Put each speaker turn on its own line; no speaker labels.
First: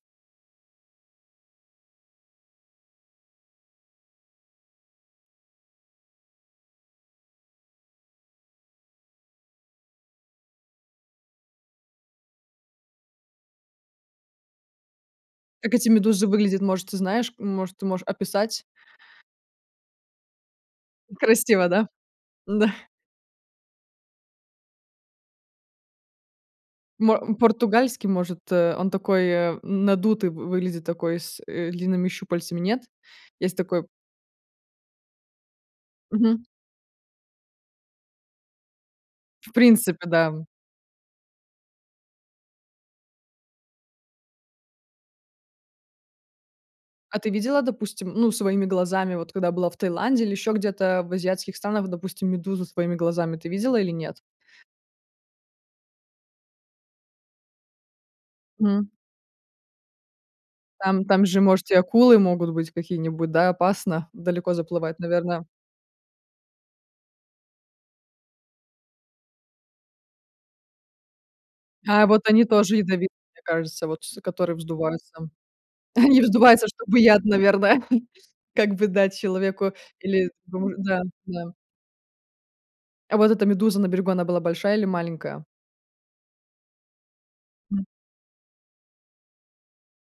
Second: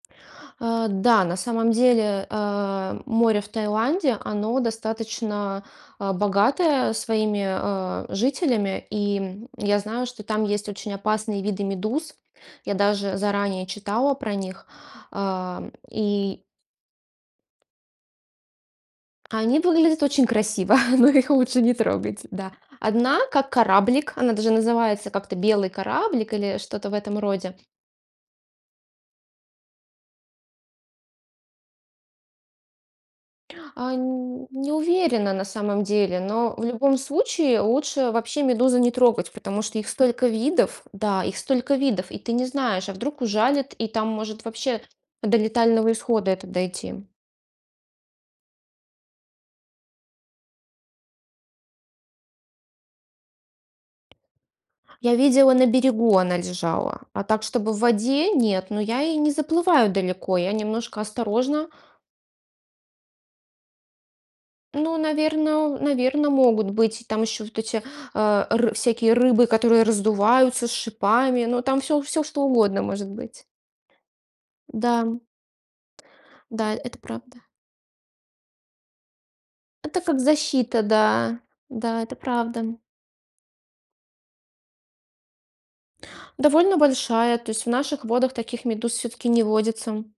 Э, да, на самом деле, э, море в Таиланде, оно достаточно, а, богатое своими, э, жителями, и, м, я знаю, что там есть очень опасные виды медуз. Я даже заранее читала про них, а, м,
Как эти медузы
и
выглядят, может ты знаешь? Может ты можешь описать.
они выглядят очень красиво, но их лучше
Красиво,
не
да?
трогать, да.
Да.
Одна как кораблик, она даже называется как-то "белый кораблик" или что-то в
Мо
этом роде.
португальский, может? Э, он такой надутый вы выглядит, такой с, э, длинными щупальцами, нет? Есть такой
А нь не уверена на самом деле,
Мгм.
но в любом случае лучше вообще медузы не трогать,
В
потому что их
принципе да,
столько
м.
видов, да, их столько видов, и ты не знаешь, а вдруг ужалит, и там может вообще до летального исхода это дойти.
А ты видела, допустим, ну своими глазами, вот когда была в Таиланде или ещё где-то в азиатских странах, допустим, медузу своими глазами ты видела или нет?
Я видела на берегу она лежала, а так, чтобы в воде- нет, но
М.
я и не заплываю далеко, я немножко
Там, там же
осторожна.
может и акулы могут быть какие-нибудь, да, опасно далеко
Ну,
заплывать, наверно.
наверно, наверно, могут быть там еще вот эти, э, р всякие рыбы, которые раздуваются с шипами, но там всё,
А вот
всё, что
они тоже
угодно может
ядовитые, мне
быть.
кажется, вот с которые
Да,
вздуваются.
м.
Они вздуваются,
Да, это
чтобы яд,
правда.
наверное, как бы дать человеку
Это как
или дру
защита,
да,
да.
да.
Да, это правда.
А вот эта медуза на берегу она была большая или маленькая?
Довольно большая, то есть в
М.
наших водах таких медуз всё-таки не водится.